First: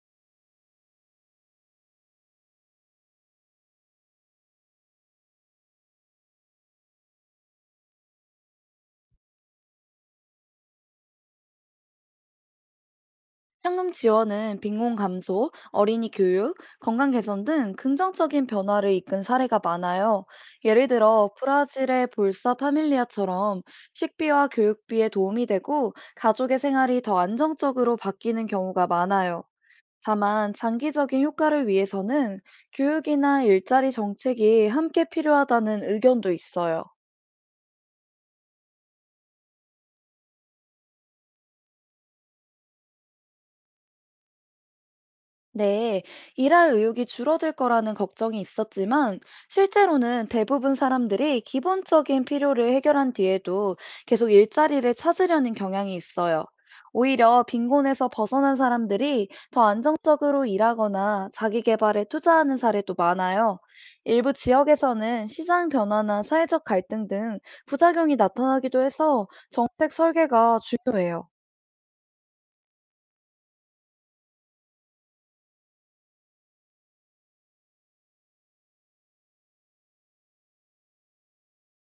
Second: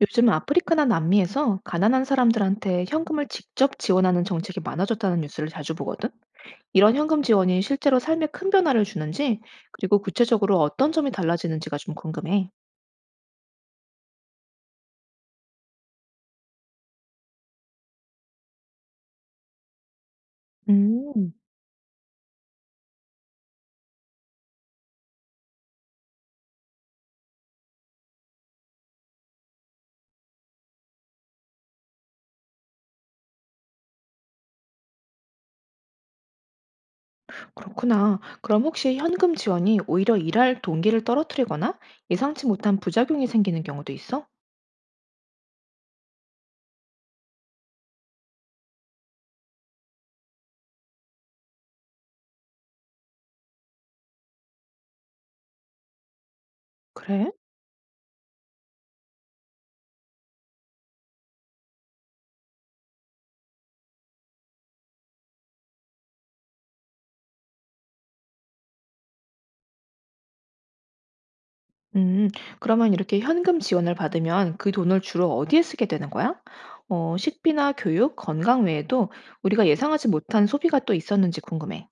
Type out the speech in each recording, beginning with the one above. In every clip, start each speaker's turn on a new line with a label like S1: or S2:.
S1: 요즘 아프리카나 남미에서 가난한 사람들한테 현금을 직접 지원하는 정책이 많아졌다는 뉴스를 자주 보거든. 이런 현금 지원이 실제로 삶에 큰 변화를 주는지, 그리고 구체적으로 어떤 점이 달라지는지가 좀 궁금해.
S2: 현금 지원은 빈곤 감소, 어린이 교육, 건강 개선 등 긍정적인 변화를 이끈 사례가 많아요. 예를 들어
S1: 음,
S2: 브라질의 볼사 파밀리아처럼 식비와 교육비에 도움이 되고 가족의 생활이 더 안정적으로 바뀌는 경우가 많아요. 다만 장기적인 효과를 위해서는 교육이나 일자리 정책이 함께 필요하다는 의견도 있어요.
S1: 그렇구나. 그럼 혹시 현금 지원이 오히려 일할 동기를 떨어뜨리거나 예상치 못한 부작용이 생기는 경우도 있어?
S2: 네, 일할 의욕이 줄어들 거라는 걱정이 있었지만 실제로는 대부분 사람들이 기본적인 필요를 해결한 뒤에도 계속 일자리를 찾으려는 경향이 있어요.
S1: 그래?
S2: 오히려 빈곤에서 벗어난 사람들이 더 안정적으로 일하거나 자기 개발에 투자하는 사례도 많아요. 일부 지역에서는 시장 변화나 사회적 갈등 등 부작용이 나타나기도 해서 정책 설계가 중요해요.
S1: 음, 그러면 이렇게 현금 지원을 받으면 그 돈을 주로 어디에 쓰게 되는 거야? 어, 식비나 교육, 건강 외에도 우리가 예상하지 못한 소비가 또 있었는지 궁금해.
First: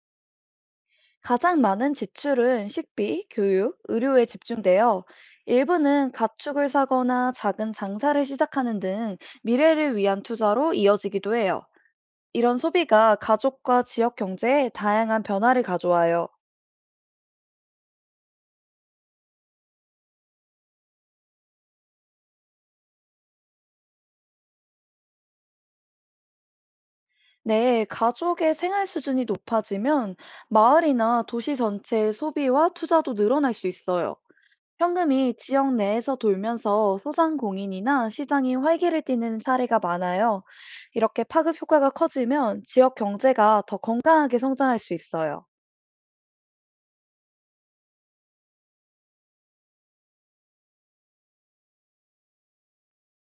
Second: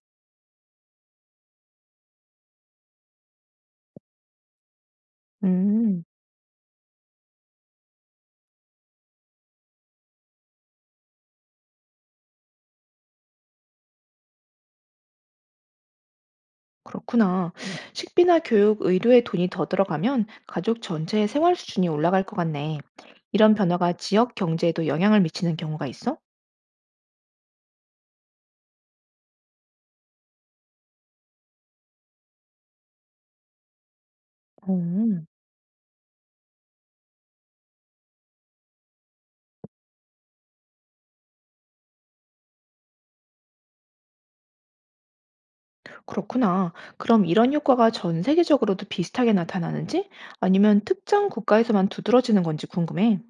S2: 가장 많은 지출은 식비, 교육, 의료에 집중되어
S1: 음,
S2: 일부는 가축을 사거나 작은 장사를 시작하는 등 미래를 위한 투자로 이어지기도 해요. 이런 소비가 가족과 지역 경제에 다양한 변화를 가져와요.
S1: 그렇구나. 식비나 교육, 의료에 돈이 더 들어가면 가족 전체의 생활 수준이 올라갈 것 같네. 이런 변화가 지역 경제에도 영향을 미치는 경우가 있어?
S2: 네, 가족의 생활 수준이 높아지면 마을이나 도시 전체의 소비와 투자도 늘어날 수 있어요.
S1: 음,
S2: 현금이 지역 내에서 돌면서 소상공인이나 시장이 활기를 띠는 사례가 많아요. 이렇게 파급 효과가 커지면 지역 경제가 더 건강하게 성장할 수 있어요.
S1: 그렇구나. 그럼 이런 효과가 전 세계적으로도 비슷하게 나타나는지 아니면 특정 국가에서만 두드러지는 건지 궁금해.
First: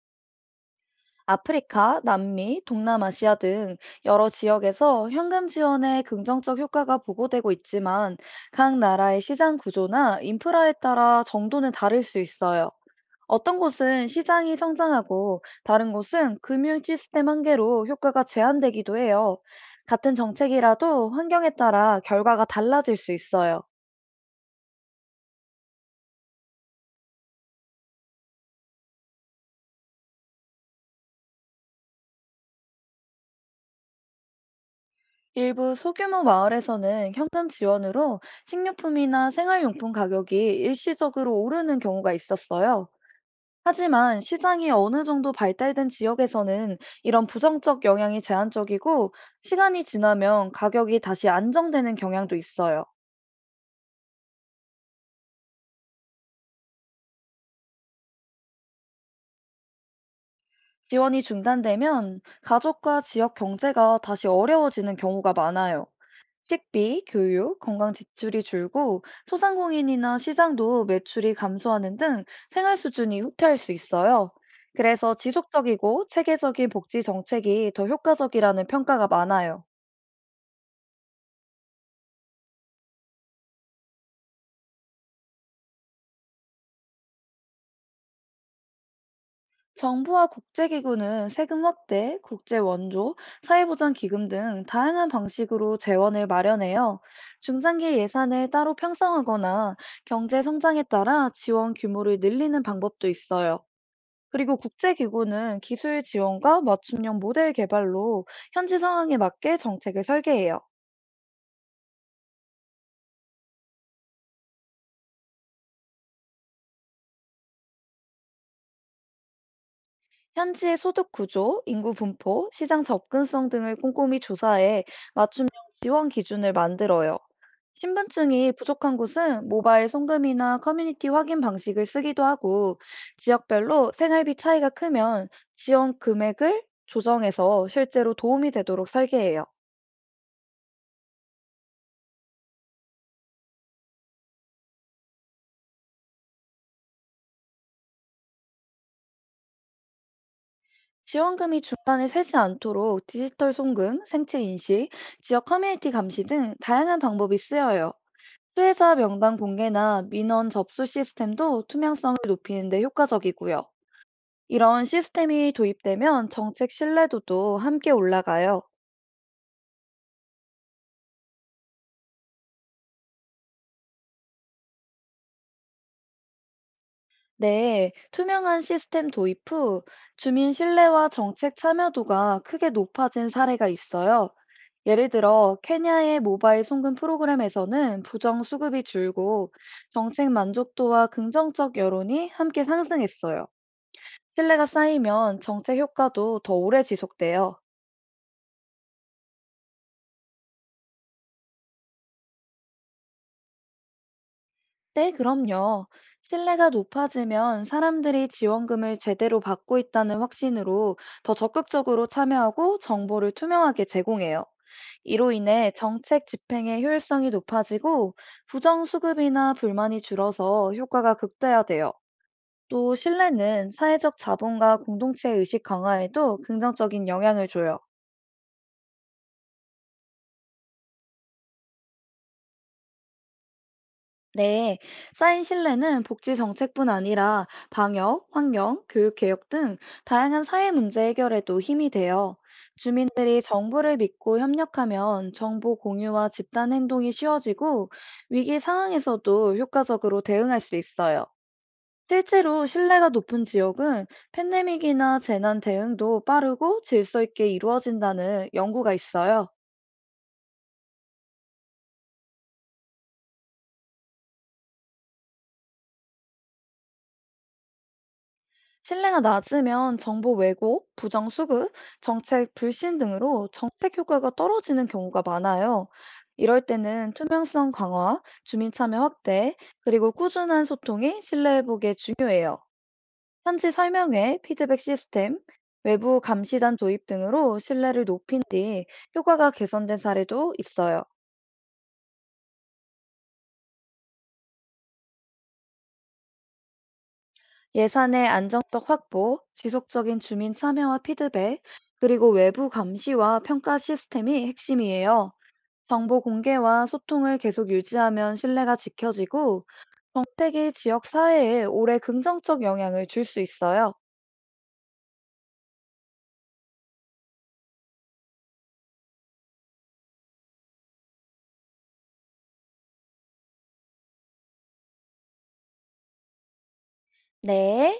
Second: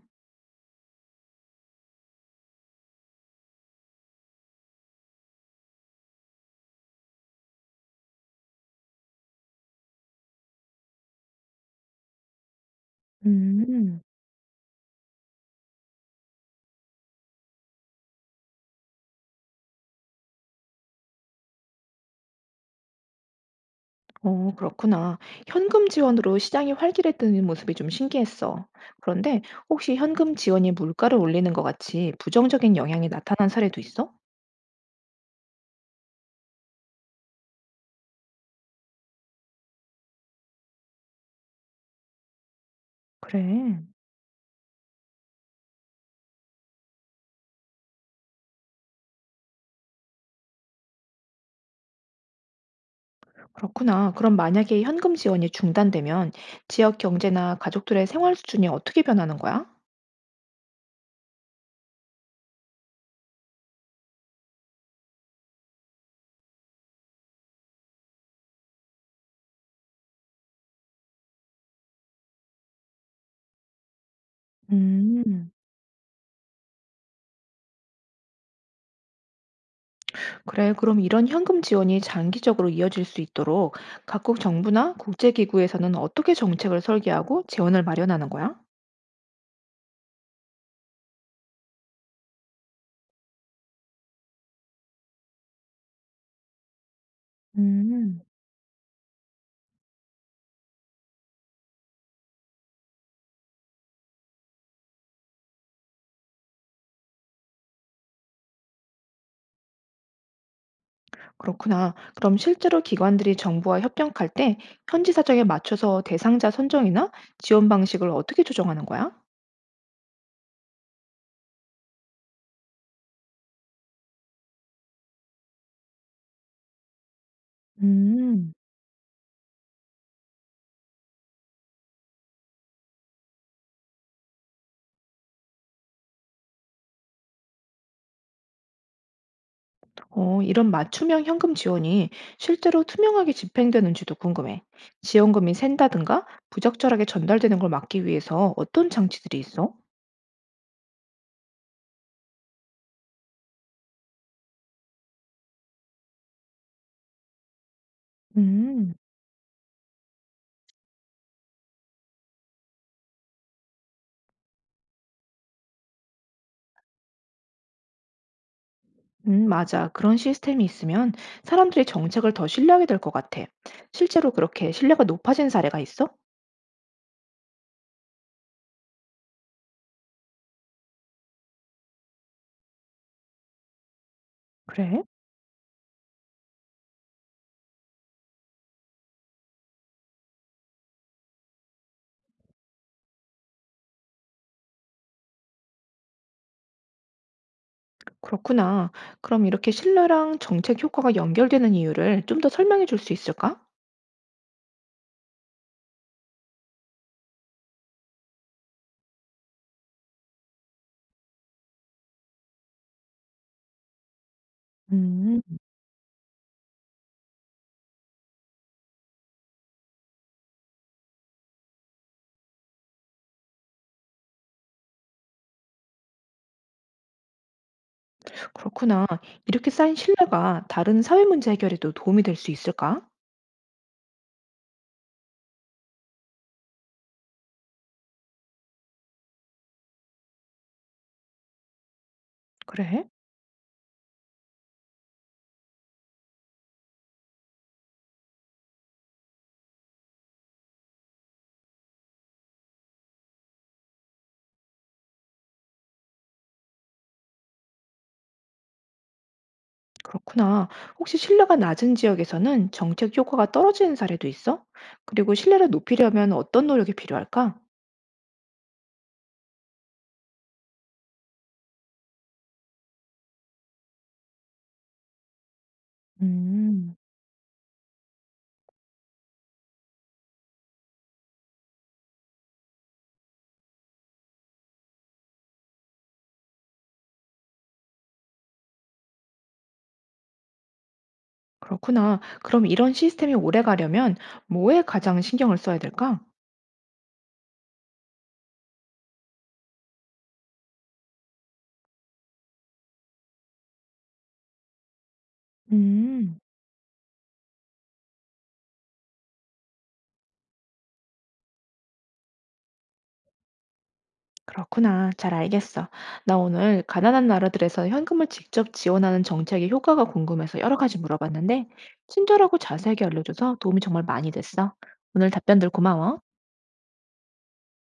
S2: 아프리카, 남미, 동남아시아 등 여러 지역에서 현금 지원의 긍정적 효과가 보고되고 있지만 각 나라의 시장 구조나 인프라에 따라 정도는 다를 수 있어요. 어떤
S1: 음.
S2: 곳은 시장이 성장하고 다른 곳은 금융 시스템 한계로 효과가 제한되기도 해요. 같은 정책이라도 환경에 따라 결과가 달라질 수 있어요.
S1: 어, 그렇구나. 현금 지원으로 시장이 활기를 뜨는 모습이 좀 신기했어. 그런데 혹시 현금 지원이 물가를 올리는 것 같이 부정적인 영향이 나타난 사례도 있어?
S2: 일부 소규모 마을에서는 현금 지원으로 식료품이나 생활용품 가격이 일시적으로 오르는 경우가 있었어요.
S1: 그래,
S2: 하지만 시장이 어느 정도 발달된 지역에서는 이런 부정적 영향이 제한적이고 시간이 지나면 가격이 다시 안정되는 경향도 있어요.
S1: 그렇구나. 그럼 만약에 현금 지원이 중단되면 지역 경제나 가족들의 생활 수준이 어떻게 변하는 거야?
S2: 지원이 중단되면 가족과 지역 경제가 다시 어려워지는 경우가 많아요. 식비, 교육, 건강 지출이 줄고 소상공인이나 시장도 매출이 감소하는 등 생활 수준이 후퇴할 수 있어요. 그래서
S1: 음,
S2: 지속적이고 체계적인 복지 정책이 더 효과적이라는 평가가 많아요.
S1: 그래. 그럼 이런 현금 지원이 장기적으로 이어질 수 있도록 각국 정부나 국제기구에서는 어떻게 정책을 설계하고 재원을 마련하는 거야?
S2: 정부와 국제기구는 세금 확대, 국제 원조, 사회보장 기금 등 다양한 방식으로 재원을 마련해요. 중장기
S1: 음.
S2: 예산을 따로 편성하거나 경제 성장에 따라 지원 규모를 늘리는 방법도 있어요. 그리고 국제기구는 기술 지원과 맞춤형 모델 개발로 현지 상황에 맞게 정책을 설계해요.
S1: 그렇구나. 그럼 실제로 기관들이 정부와 협력할 때 현지 사정에 맞춰서 대상자 선정이나 지원 방식을 어떻게 조정하는 거야?
S2: 현지의 소득 구조, 인구 분포, 시장 접근성 등을 꼼꼼히 조사해 맞춤형 지원 기준을 만들어요.
S1: 음,
S2: 신분증이 부족한 곳은 모바일 송금이나 커뮤니티 확인 방식을 쓰기도 하고 지역별로 생활비 차이가 크면 지원 금액을 조정해서 실제로 도움이 되도록 설계해요.
S1: 어, 이런 맞춤형 현금 지원이 실제로 투명하게 집행되는지도 궁금해. 지원금이 샌다든가 부적절하게 전달되는 걸 막기 위해서 어떤 장치들이 있어?
S2: 지원금이 중간에 새지 않도록 디지털 송금, 생체 인식, 지역 커뮤니티 감시 등 다양한 방법이 쓰여요.
S1: 음,
S2: 수혜자 명단 공개나 민원 접수 시스템도 투명성을 높이는 데 효과적이고요. 이런 시스템이 도입되면 정책 신뢰도도 함께 올라가요.
S1: 맞아. 그런 시스템이 있으면 사람들이 정책을 더 신뢰하게 될 것 같아. 실제로 그렇게 신뢰가 높아진 사례가 있어?
S2: 네, 투명한 시스템 도입 후 주민 신뢰와 정책 참여도가 크게 높아진 사례가 있어요.
S1: 그래.
S2: 예를 들어, 케냐의 모바일 송금 프로그램에서는 부정 수급이 줄고 정책 만족도와 긍정적 여론이 함께 상승했어요. 신뢰가 쌓이면 정책 효과도 더 오래 지속돼요.
S1: 그렇구나. 그럼 이렇게 신뢰랑 정책 효과가 연결되는 이유를 좀 더 설명해 줄 수 있을까?
S2: 네, 그럼요. 신뢰가 높아지면 사람들이 지원금을 제대로 받고 있다는 확신으로 더 적극적으로 참여하고 정보를 투명하게 제공해요. 이로
S1: 음,
S2: 인해 정책 집행의 효율성이 높아지고 부정수급이나 불만이 줄어서 효과가 극대화돼요. 또 신뢰는 사회적 자본과 공동체 의식 강화에도 긍정적인 영향을 줘요.
S1: 그렇구나. 이렇게 쌓인 신뢰가 다른 사회 문제 해결에도 도움이 될 수 있을까?
S2: 네, 쌓인 신뢰는 복지 정책뿐 아니라 방역, 환경, 교육 개혁 등 다양한 사회 문제 해결에도 힘이 돼요.
S1: 그래?
S2: 주민들이 정부를 믿고 협력하면 정보 공유와 집단 행동이 쉬워지고 위기 상황에서도 효과적으로 대응할 수 있어요. 실제로 신뢰가 높은 지역은 팬데믹이나 재난 대응도 빠르고 질서 있게 이루어진다는 연구가 있어요.
S1: 그렇구나. 혹시 신뢰가 낮은 지역에서는 정책 효과가 떨어지는 사례도 있어? 그리고 신뢰를 높이려면 어떤 노력이 필요할까?
S2: 신뢰가 낮으면 정보 왜곡, 부정 수급, 정책 불신 등으로 정책 효과가 떨어지는 경우가 많아요. 이럴
S1: 음,
S2: 때는 투명성 강화, 주민 참여 확대, 그리고 꾸준한 소통이 신뢰 회복에 중요해요. 현지 설명회, 피드백 시스템, 외부 감시단 도입 등으로 신뢰를 높인 뒤 효과가 개선된 사례도 있어요.
S1: 그렇구나. 그럼 이런 시스템이 오래 가려면 뭐에 가장 신경을 써야 될까?
S2: 예산의 안정적 확보, 지속적인 주민 참여와 피드백, 그리고 외부 감시와 평가 시스템이 핵심이에요. 정보
S1: 음.
S2: 공개와 소통을 계속 유지하면 신뢰가 지켜지고 정책이 지역 사회에 오래 긍정적 영향을 줄 수 있어요.
S1: 그렇구나. 잘 알겠어. 나 오늘 가난한 나라들에서 현금을 직접 지원하는 정책의 효과가 궁금해서 여러 가지 물어봤는데, 친절하고 자세하게 알려줘서 도움이 정말 많이 됐어. 오늘 답변들 고마워.
S2: 네.